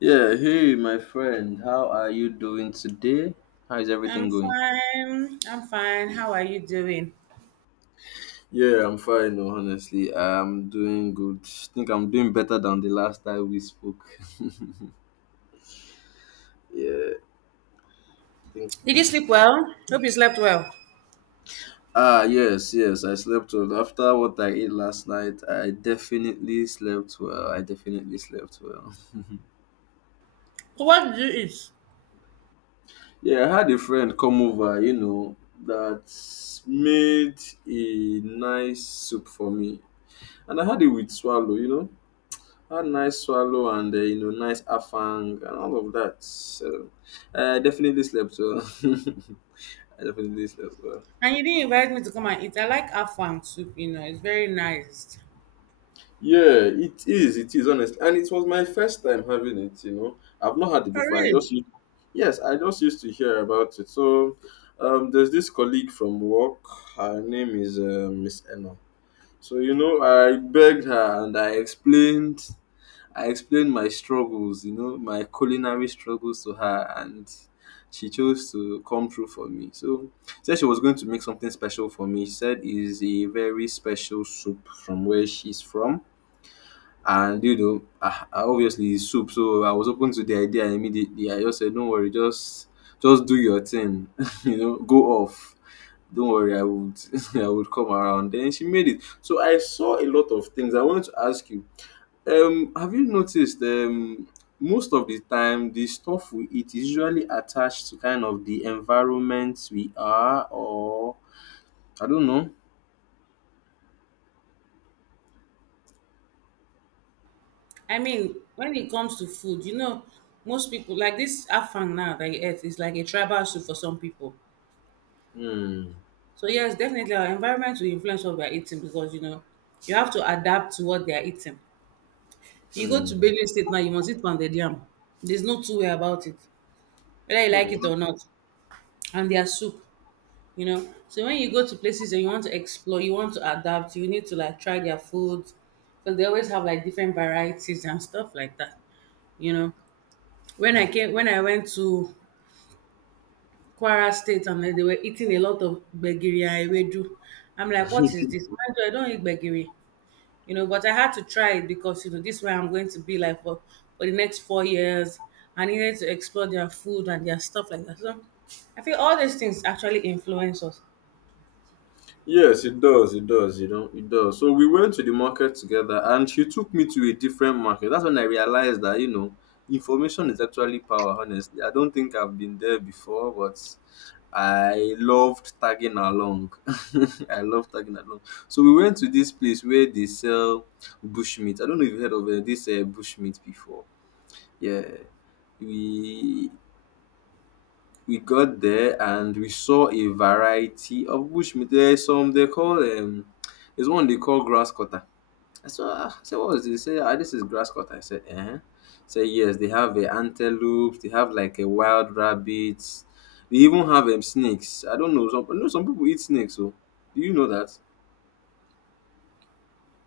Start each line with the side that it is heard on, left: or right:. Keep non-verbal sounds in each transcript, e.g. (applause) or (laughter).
left: Yeah, hey, my friend, how are you doing today? How is everything
right: I'm
left: going?
right: fine. How are you doing?
left: Yeah, I'm fine, no, honestly. I'm doing good. I think I'm doing better than the last time we spoke. (laughs) Yeah, I think.
right: Did you sleep well? Hope you slept well.
left: Ah, yes, yes, I slept well. After what I ate last night, I definitely slept well. I definitely slept well.
right: So what did you eat?
left: (laughs) Yeah, I had a friend come over, you know, that made a nice soup for me. And I had it with swallow, you know. That nice swallow and you know nice afang and all of that. So I definitely slept well. (laughs) I definitely slept well.
right: And you didn't invite me to come and eat. I like Afang soup, it's very nice.
left: Yeah, it is. It is honestly, and it was my first time having it. You know, I've not had it
right: For
left: before.
right: real.
left: Yes, I just used to hear about it. So there's this colleague from work. Her name is Miss Enna. So you know, I begged her and I explained my struggles, you know, my culinary struggles to her, and she chose to come through for me. So, she said she was going to make something special for me. She said is a very special soup from where she's from. And you know, obviously it's soup, so I was open to the idea immediately. I just said, "Don't worry, just do your thing, (laughs) you know, go off. Don't worry, I would (laughs) I would come around." Then she made it. So I saw a lot of things. I wanted to ask you, have you noticed most of the time the stuff we eat is usually attached to kind of the environment we are or I don't know.
right: I mean, when it comes to food, most people like this Afang now that you eat is like a tribal soup for some people.
left: Hmm,
right: So yes, definitely our environment will influence what we're eating because you have to adapt to what they're eating. You go to
left: hmm,
right: Benue State now, you must eat pounded yam. There's no two-way about it, whether you like it
left: hmm.
right: or not. And their soup, so when you go to places and you want to explore, you want to adapt, you need to like try their food because they always have like different varieties and stuff like that, you know when I went to Kwara State, and then they were eating a lot of begiri and ewedu. I'm like, what is this? Mind you, I don't eat begiri, but I had to try it because this way I'm going to be like for the next 4 years. I needed to explore their food and their stuff like that, so I feel all these things actually influence us.
left: Yes, it does. It does. You know, it does. So we went to the market together, and she took me to a different market. That's when I realized that you know, information is actually power. Honestly, I don't think I've been there before, but I loved tagging along. (laughs) I love tagging along. So we went to this place where they sell bushmeat. I don't know if you heard of this bushmeat before. Yeah, we we got there and we saw a variety of bushmeat. There's some they call there's one they call grass cutter. I saw, ah, I said, what is this? He said, ah, this is grass cutter. I said, eh? Say yes, they have a antelopes. They have like a wild rabbits. They even have snakes. I don't know. Some, I know some people eat snakes. So, do you know that?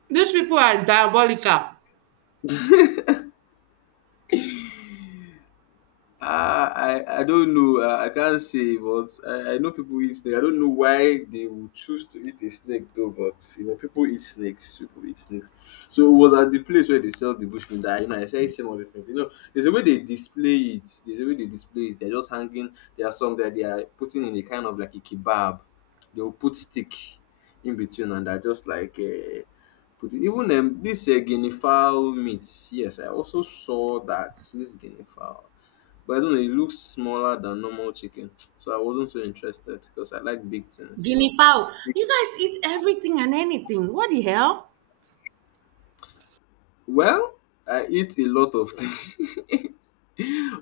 right: These people are diabolical.
left: Ah, I don't know. I can't say, but I know people eat snake. I don't know why they would choose to eat a snake though. But you know, people eat snakes. People eat snakes. So it was at the place where they sell the bushmeat. That you know, I started seeing all these things. You know, there's a way they display it. There's a way they display it. They're just hanging. There are some that they are putting in a kind of like a kebab. They will put stick in between, and they're just like. Put it. Even this guinea fowl meat. Yes, I also saw that this guinea fowl. But I don't know, it looks smaller than normal chicken. (tsk) So I wasn't so interested because I like big things, you know.
right: Guinea fowl.
left: Be-
right: You guys eat everything and anything. What the hell?
left: Well, I eat a lot of (laughs) things.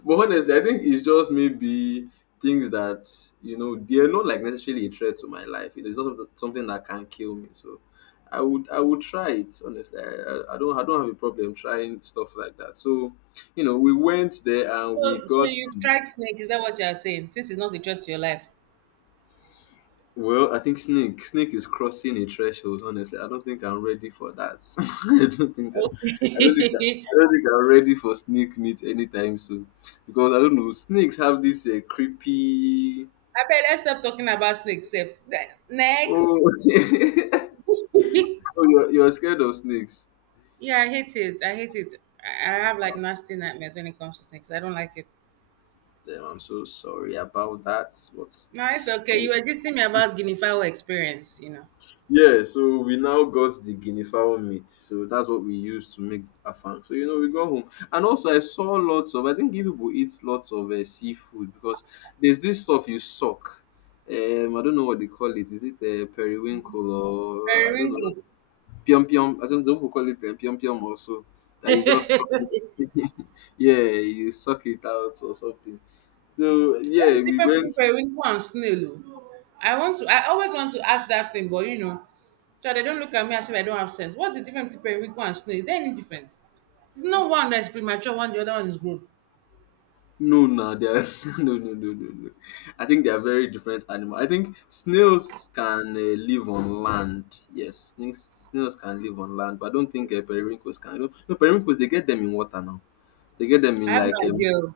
left: But honestly, I think it's just maybe things that, you know, they're not like necessarily a threat to my life. You know, it's not something that can kill me. So I would try it, honestly. I don't I don't have a problem trying stuff like that. So, you know, we went there and we
right: So,
left: got.
right: you've tried snake? Is that what you are saying? Since it's not a threat to your life.
left: Well, I think snake is crossing a threshold. Honestly, I don't think I'm ready for that. (laughs) I don't think I,
right: Okay.
left: I
right: (laughs)
left: don't think I'm ready for snake meat anytime soon because I don't know. Snakes have this creepy.
right: I bet let's stop talking about snakes. Safe. Next.
left: Oh, (laughs) oh
right: (laughs)
left: you're scared of snakes.
right: Yeah, I hate it. I have like nasty nightmares when it comes to snakes. I don't like it.
left: Damn, I'm so sorry about that.
right: No, it's okay.
left: But
right: You were just telling me about guinea fowl experience,
left: yeah, so we now got the guinea fowl meat. So that's what we used to make afang. So you know, we got home, and also I saw lots of. I think you people eat lots of seafood because there's this stuff you suck. I don't know what they call it. Is it periwinkle or I don't know
right: Periwinkle.
left: pium pium? I think not people call it pium pium also. That you just suck. (laughs) Yeah, you suck it out or something. So
right: What's
left: yeah,
right: the
left: we
right: difference between
left: went.
right: periwinkle and snail? Oh? I want to. I always want to ask that thing, but so they don't look at me as if I don't have sense. What's the difference between periwinkle and snail? Is there any difference? It's not one that is premature, one the other one is grown.
left: No, no, they are (laughs) no, no, no, no, no. I think they are very different animal. I think snails can live on land. Yes, snails can live on land, but I don't think periwinkles can. No, no, periwinkles they get them in water now. They get them
right: I
left: in
right: have
left: like
right: no idea. Oh.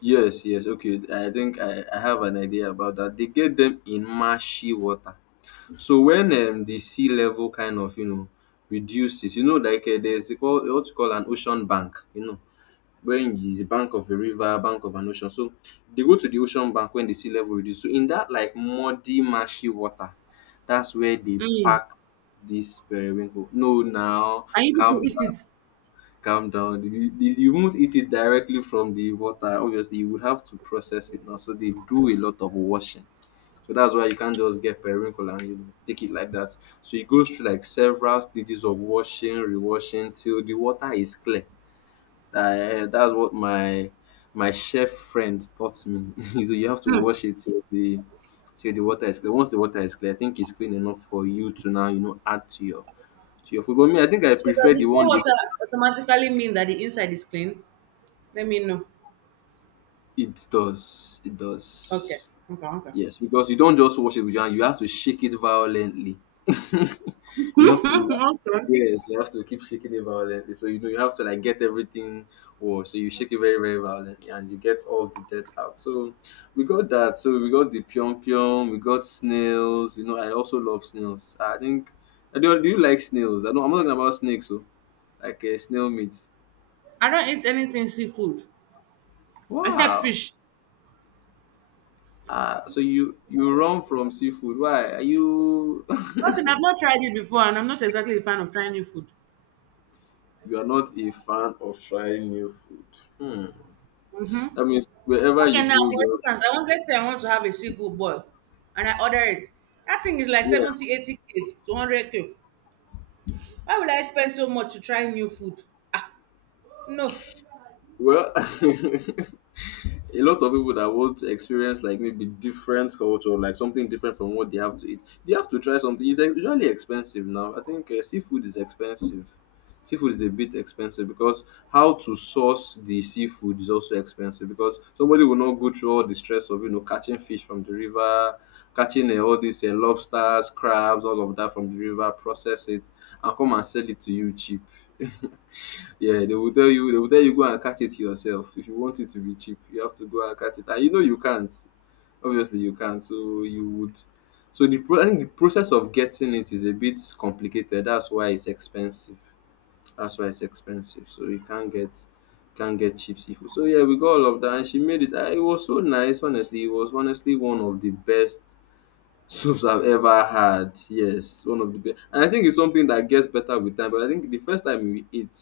left: yes, yes. Okay, I have an idea about that. They get them in marshy water. So when the sea level kind of you know reduces, you know, like there's what you call an ocean bank, you know wherein is the bank of a river, bank of an ocean. So they go to the ocean bank when the sea level reduce. So in that like muddy, marshy water, that's where they
right: Mm.
left: pack this periwinkle. No, now
right: And you
left: calm
right: people eat
left: down,
right: it.
left: calm down. You won't eat it directly from the water. Obviously, you would have to process it now. So they do a lot of washing. So that's why you can't just get periwinkle and you take it like that. So it goes through like several stages of washing, rewashing till the water is clear. That's what my chef friend taught me. (laughs) So you have to
right: Hmm.
left: wash it till the water is clear. Once the water is clear, I think it's clean enough for you to now you know add to your food. But me, I think I
right: So does
left: prefer
right: the
left: the
right: clear
left: one that
right: water automatically mean that the inside is clean? Let me know.
left: it
right: Okay.
left: does
right: Okay.
left: yes because you don't just wash it with your hand. You have to shake it violently. (laughs) You have to
right: (laughs) Okay.
left: yes, you have to keep shaking it violently. So you know you have to like get everything or so you shake it very, very violently and you get all the dirt out. So we got that. So we got the pyong pyong, we got snails, you know, I also love snails. I think I do, do you like snails? I know I'm not talking about snakes, so like snail meat.
right: I don't eat anything seafood except
left: Wow.
right: fish.
left: Ah, so you run from seafood. Why? Are you
right: Nothing. I've
left: (laughs)
right: not tried it before, and I'm not exactly a fan of trying new food.
left: you are not a fan of trying new food? Hmm.
right: Mm-hmm.
left: That means wherever you
right: Okay, now
left: go,
right: for instance, I want let's say I want to have a seafood boil and I order it. That thing is like
left: you're.
right: 70, 80 k, 200 k. Why would I spend so much to try new food? Ah, no.
left: Well, (laughs) a lot of people that want to experience like maybe different culture, like something different from what they have to eat, they have to try something. It's like usually expensive now. I think seafood is expensive. Seafood is a bit expensive because how to source the seafood is also expensive because somebody will not go through all the stress of you know catching fish from the river, catching all these lobsters, crabs, all of that from the river, process it, and come and sell it to you cheap. (laughs) Yeah, they will tell you go and catch it yourself. If you want it to be cheap, you have to go and catch it. And you know you can't. Obviously you can't. So you would I think the process of getting it is a bit complicated. That's why it's expensive. That's why it's expensive. So you can't get cheap seafood. So yeah, we got all of that and she made it. Ah, it was so nice, honestly. It was honestly one of the best soups I've ever had. Yes, one of the best. And I think it's something that gets better with time. But I think the first time we ate,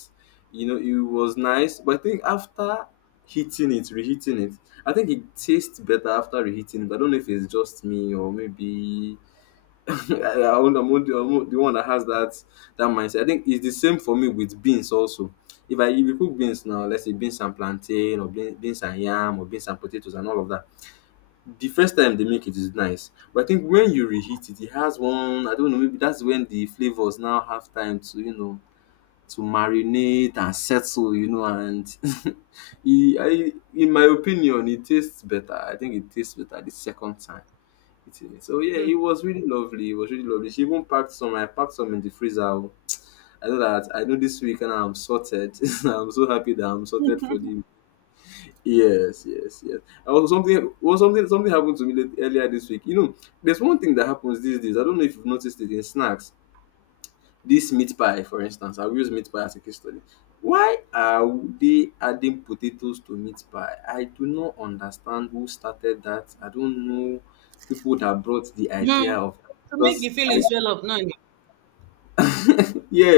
left: you know, it was nice. But I think after heating it, reheating it, I think it tastes better after reheating it. I don't know if it's just me or maybe (laughs) I'm not the one that has that mindset. I think it's the same for me with beans also. If you cook beans now, let's say beans and plantain or beans and yam or beans and potatoes and all of that, the first time they make it is nice, but I think when you reheat it, it has one, I don't know, maybe that's when the flavors now have time to to marinate and settle, and (laughs) it, I, in my opinion it tastes better. I think it tastes better the second time eating it. So yeah,
right: Hmm.
left: it was really lovely. It was really lovely. She even packed some. I packed some in the freezer. Oh, I know that, I know this week and I'm sorted. (laughs) I'm so happy that I'm sorted for the— Yes, yes, yes. Also, something, well, something happened to me late, earlier this week. You know, there's one thing that happens these days. I don't know if you've noticed it in snacks. This meat pie, for instance, I'll use meat pie as a case study. Why are they adding potatoes to meat pie? I do not understand who started that. I don't know people that brought the
right: Hmm.
left: idea of that,
right: To make
left: because
right: the
left: I—
right: feeling swell up, no, no.
left: Yeah,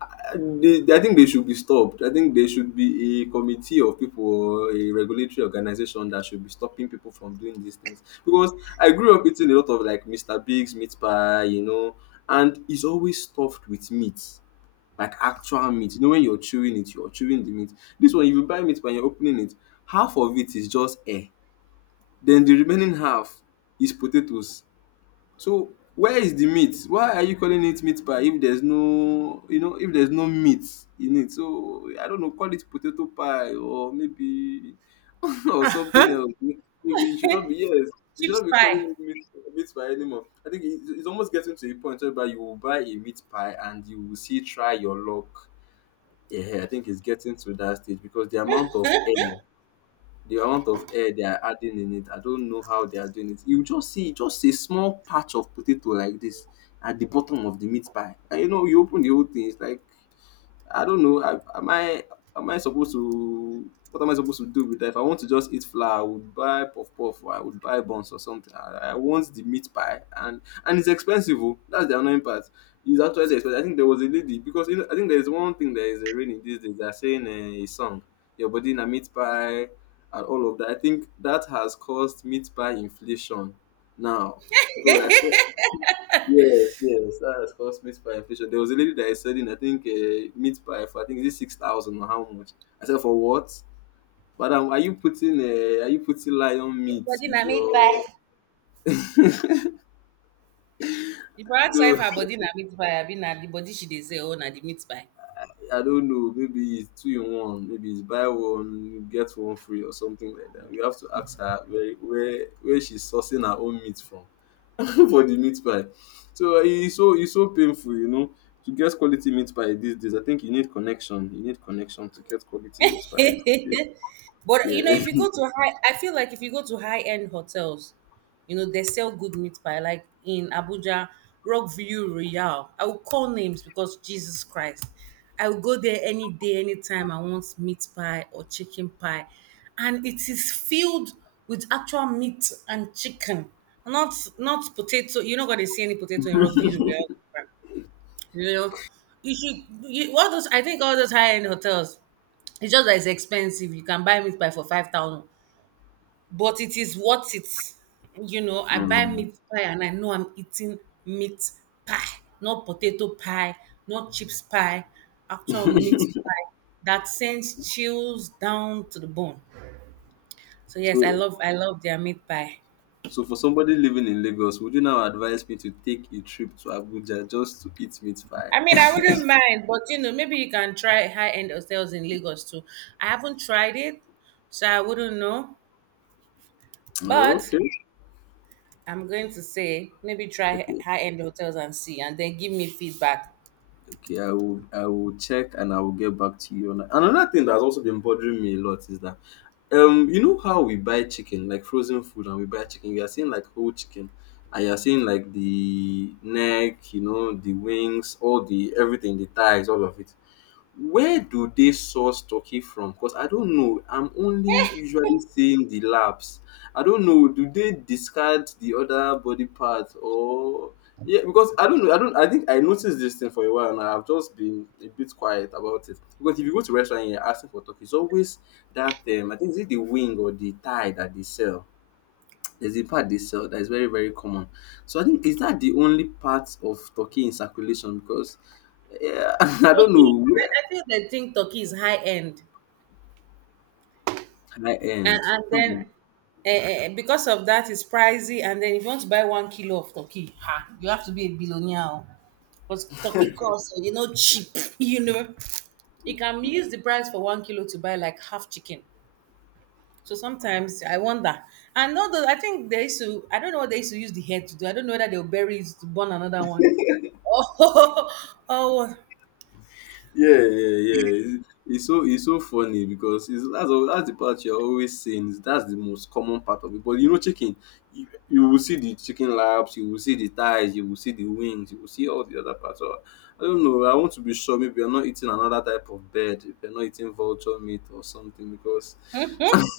left: I think they should be stopped. I think there should be a committee of people or a regulatory organization that should be stopping people from doing these things. Because I grew up eating a lot of like Mr. Bigs meat pie, you know, and it's always stuffed with meat, like actual meat. You know, when you're chewing it, you're chewing the meat. This one, if you buy meat pie and you're opening it, half of it is just air. Then the remaining half is potatoes. So where is the meat? Why are you calling it meat pie if there's no, if there's no meat in it? So I don't know, call it potato pie or maybe (laughs) or something else. Maybe it should not be— yes, you should
right: Chips
left: not be calling
right: pie.
left: it meat pie anymore. I think it's almost getting to a point whereby you will buy a meat pie and you will see "try your luck." Yeah, I think it's getting to that stage because the amount of air they are adding in it. I don't know how they are doing it. You just see just a small patch of potato like this at the bottom of the meat pie. And you know, you open the whole thing, it's like I don't know. Am I, am I supposed to? What am I supposed to do with that? If I want to just eat flour, I would buy puff puff, or I would buy buns or something. I want the meat pie, and it's expensive. Oh. That's the annoying part. It's actually expensive. I think there was a lady, because you know, I think there is one thing that is raining these days. They're saying a song, "your body in a meat pie," and all of that. I think that has caused meat pie inflation now because I saw— Yes, yes, that is was cost meat pie inflation. There was a lady that is selling, I think, meat pie for, I think, is it 6,000 or how much? I said, for what? Madam, are you putting lion
right: Your
left: meat
right: body
left: in
right: na meat pie.
left: your?
right: If I ask her
left: No,
right: if her body na meat pie, I mean na the body she dey say, oh, na the meat pie.
left: (laughs) I don't know. Maybe it's two in one. Maybe it's buy one get one free or something like that. We have to ask her where she's sourcing her own meat from (laughs) for the meat pie. So it's so painful, you know, to get quality meat pie these days. I think you need connection. You need connection to get quality meat
right: (laughs)
left: pie.
right: But
left: Yeah.
right: if you go to high, I feel like if you go to high end hotels, they sell good meat pie. Like in Abuja, Rockview Royal. I will call names because Jesus Christ. I will go there any day, anytime I want meat pie or chicken pie. And it is filled with actual meat and chicken, not potato. You're not gonna see any potato in Rockview Royal. You know, all those. I think all those high end hotels. It's just that it's expensive. You can buy meat pie for 5,000, but it is worth it.
left: (laughs)
right: I buy
left: um,
right: meat pie and I know I'm eating meat pie, not potato pie, not chips pie, actual meat
left: (laughs)
right: pie that sends chills down to the bone. So yes,
left: so,
right: I love their meat pie.
left: so for somebody living in Lagos, would you now advise me to take a trip to Abuja just to eat meat pie?
right: I mean, I wouldn't mind, but maybe you can try high end hotels in Lagos too. I haven't tried it, so I wouldn't know. But
left: Okay.
right: I'm going to say maybe try
left: Okay.
right: high end hotels and see, and then give me feedback.
left: Okay, I will, I will check and I will get back to you on that. Another thing that's also been bothering me a lot is that, you know how we buy chicken, like frozen food, and we buy chicken, you are seeing like whole chicken and you're seeing like the neck, you know, the wings, all the everything, the thighs, all of it. Where do they source turkey from? Because I don't know. I'm only usually seeing the labs. I don't know, do they discard the other body parts or yeah? Because I don't know. I don't— I think I noticed this thing for a while, and I've just been a bit quiet about it. Because if you go to restaurant and you're asking for turkey, it's always that. I think is it the wing or the thigh that they sell. There's a part they sell that is very very common. So I think is that the only part of turkey in circulation? Because yeah, (laughs) I don't
right: Turkey,
left: know.
right: I feel they think Turkey is high end,
left: High
right: and,
left: end.
right: then
left: Hmm.
right: because of that, it's pricey. And then if you want to buy 1 kilo of Turkey, ha, you have to be a billionaire. Oh. Because turkey costs, cheap, (laughs) you know. You can use the price for 1 kilo to buy like half chicken. So sometimes I wonder. And all those, I think they used to, I don't know what they used to use the head to do. I don't know whether they'll bury it to burn another one. (laughs) Oh, oh
left: Yeah, yeah, yeah. It's so, it's so funny because that's the part you're always saying. Is that's the most common part of it. But you know, chicken, you will see the chicken laps, you will see the thighs, you will see the wings, you will see all the other parts. So I don't know, I want to be sure. Maybe you're not eating another type of bird. If you're not eating vulture meat or something, because
right: mhm.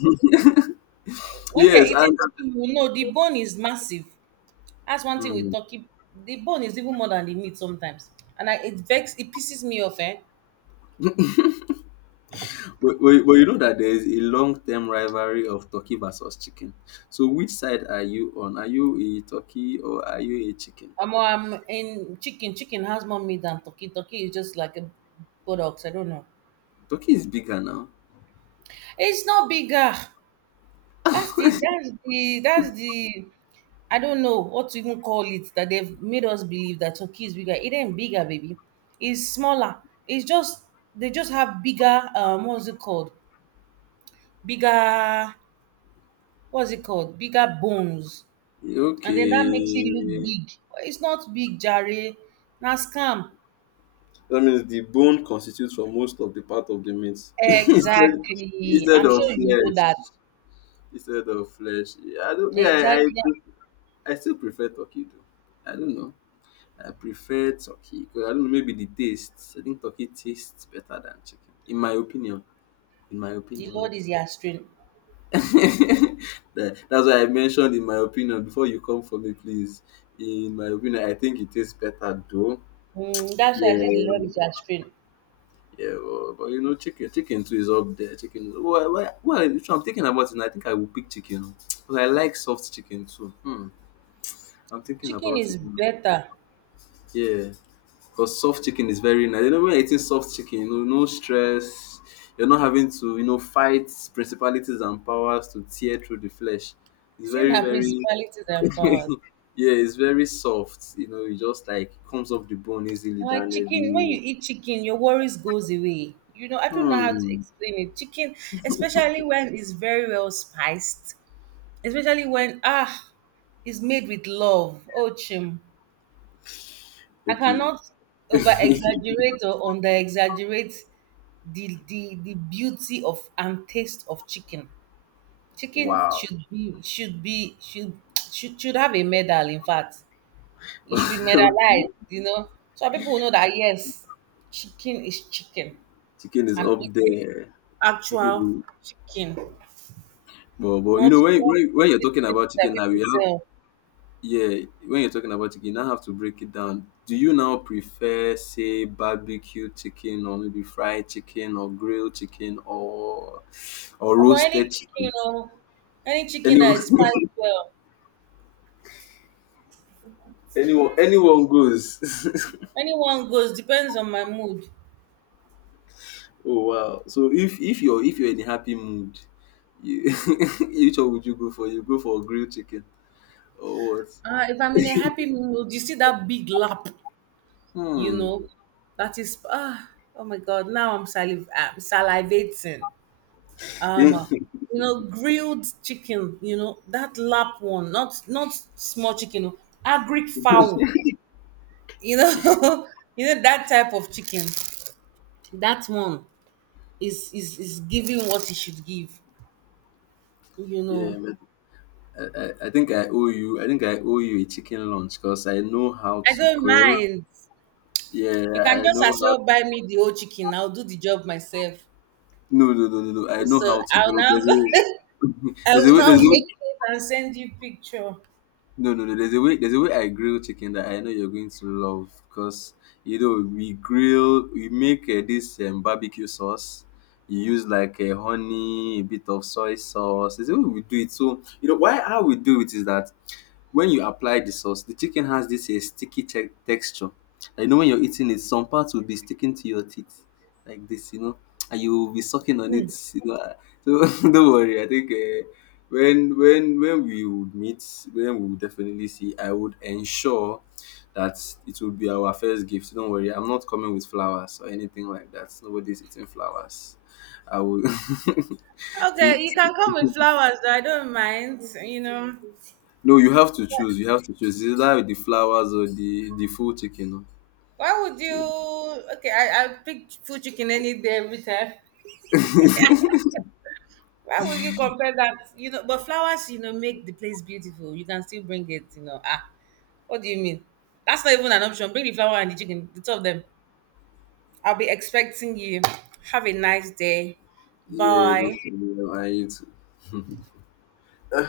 right: When you're
left: yes,
right: eating turkey, you know the bone is massive. That's one thing with
left: I.
right: turkey. The bone is even more than the meat sometimes. And I, it vex, it pisses me off, eh?
left: But you know that there is a long-term rivalry of turkey versus chicken. So which side are you on? Are you a turkey or are you a chicken?
right: I'm in chicken. Chicken has more meat than turkey. Turkey is just like a product. I don't know.
left: Turkey is bigger now.
right: It's not bigger. That's the I don't know what to even call it that they've made us believe that Turkey is bigger. It ain't bigger, baby. It's smaller. It's just they just have bigger what's it called? Bigger what's it called? Bigger bones. And then that makes it look
left: Okay.
right: big. It's not big, Jare. Na scam.
left: That means the bone constitutes for most of the part of the meat. (laughs) Instead,
right: Exactly.
left: instead
right: I'm sure
left: of
right: you know that.
left: flesh. Instead of flesh. I don't mean
right: Exactly.
left: I still prefer turkey though. I don't know. I prefer turkey because I don't know, maybe the taste. I think turkey tastes better than chicken. In my opinion. In my
right: The
left: opinion.
right: Lord
left: No.
right: is your strength.
left: (laughs) That's why I mentioned in my opinion before you come for me, please. In my opinion, I think it tastes better though.
right: Mm, that's why I
left: Yeah,
right: say the Lord is your strength.
left: yeah, but you know, chicken too is up there. Chicken, is— well. Why? If I'm thinking about it now, I think I will pick chicken. But I like soft chicken too. Hmm. I'm thinking
right: Chicken
left: about
right: is
left: it now.
right: better.
left: Yeah, because soft chicken is very nice. You know, when you're eating soft chicken, you know, no stress. You're not having to, you know, fight principalities and powers to tear through the flesh. It's
right: See now
left: very
right: principalities and powers.
left: (laughs) yeah, it's very soft. You know, it just like comes off the bone easily
right: Now,
left: than
right: like chicken, when
left: the—
right: you eat chicken, your worries goes away. I don't know how to
left: Hmm.
right: explain it. Chicken, especially when it's very well spiced, especially when ah, it's made with love. Oh, chim, I
left: Okay.
right: cannot over exaggerate or under exaggerate the beauty of and taste of chicken. Chicken
left: Wow.
right: should should have a medal. In fact, it should be
left: (laughs)
right: medalized,
left: Okay.
right: So that people will know that yes, chicken is chicken.
left: Chicken is
right: I'm
left: up
right: eating
left: there.
right: actual
left: Chicken.
right: chicken,
left: But you know when,
right: not
left: when you're
right: these
left: talking
right: things
left: about
right: that
left: chicken now, you
right: people
left: have—
right: sell.
left: yeah. When you're talking about chicken, you now have to break it down. Do you now prefer say barbecue chicken or maybe fried chicken or grilled chicken or
right: I'm any
left: roasted
right: chicken,
left: chicken?
right: any chicken that
left: Anyone,
right: is spiced well.
left: (laughs) anyone, anyone goes. (laughs)
right: Anyone goes depends on my mood.
left: Oh wow! So if you're, in a happy mood, you, (laughs) which one would you go for? You go for grilled chicken or what?
right: If I'm in a happy mood, you see that big lap, you
left: Hmm.
right: know, that is ah, oh my god. Now I'm salivating. Um,
left: (laughs)
right: grilled chicken, that lap one, not small chicken, oh, agric fowl, you know, (laughs) you know that type of chicken. That one is giving what it should give, you
left: Yeah,
right: know.
left: but I think I owe you. I think I owe you a chicken lunch because I know how
right: I
left: to
right: don't
left: grill.
right: mind.
left: Yeah,
right: You can
left: I
right: just
left: know
right: as
left: how.
right: well buy me the whole chicken. I'll do the job myself.
left: No, no, no, no, no. I know
right: So
left: how to
right: I'll
left: grill. There's
right: now (laughs)
left: a
right: go.
left: (laughs)
right: I
left: there's
right: will
left: a way.
right: now
left: There's a
right: make
left: way.
right: it and send you picture.
left: No, no, no. There's a way. There's a way I grill chicken that I know you're going to love because you know we grill. We make this barbecue sauce. You use like a honey, a bit of soy sauce. It's the way we do it. So you know why how we do it is that when you apply the sauce, the chicken has this a sticky texture. I know when you're eating it, some parts will be sticking to your teeth like this, you know, and you will be sucking on it. You know, ah. So (laughs) don't worry. I think when we would meet, when we would definitely see, I would ensure that it will be our first gift. Don't worry, I'm not coming with flowers or anything like that. Nobody's eating flowers. I will. (laughs) See,
right: Okay, you can come with flowers. Though. I don't mind. You know.
left: no, you have to choose. You have to choose. It's either the flowers or the full chicken.
right: Why would you? Okay, I pick food chicken any day, every time.
left: (laughs)
right: Why would you compare that? You know, but flowers, you know, make the place beautiful. You can still bring it, you know. Ah, what do you mean? That's not even an option. Bring the flower and the chicken, the two of them. I'll be expecting you. Have a nice day.
left: Yeah, those
right: Bye.
left: are the one I eat.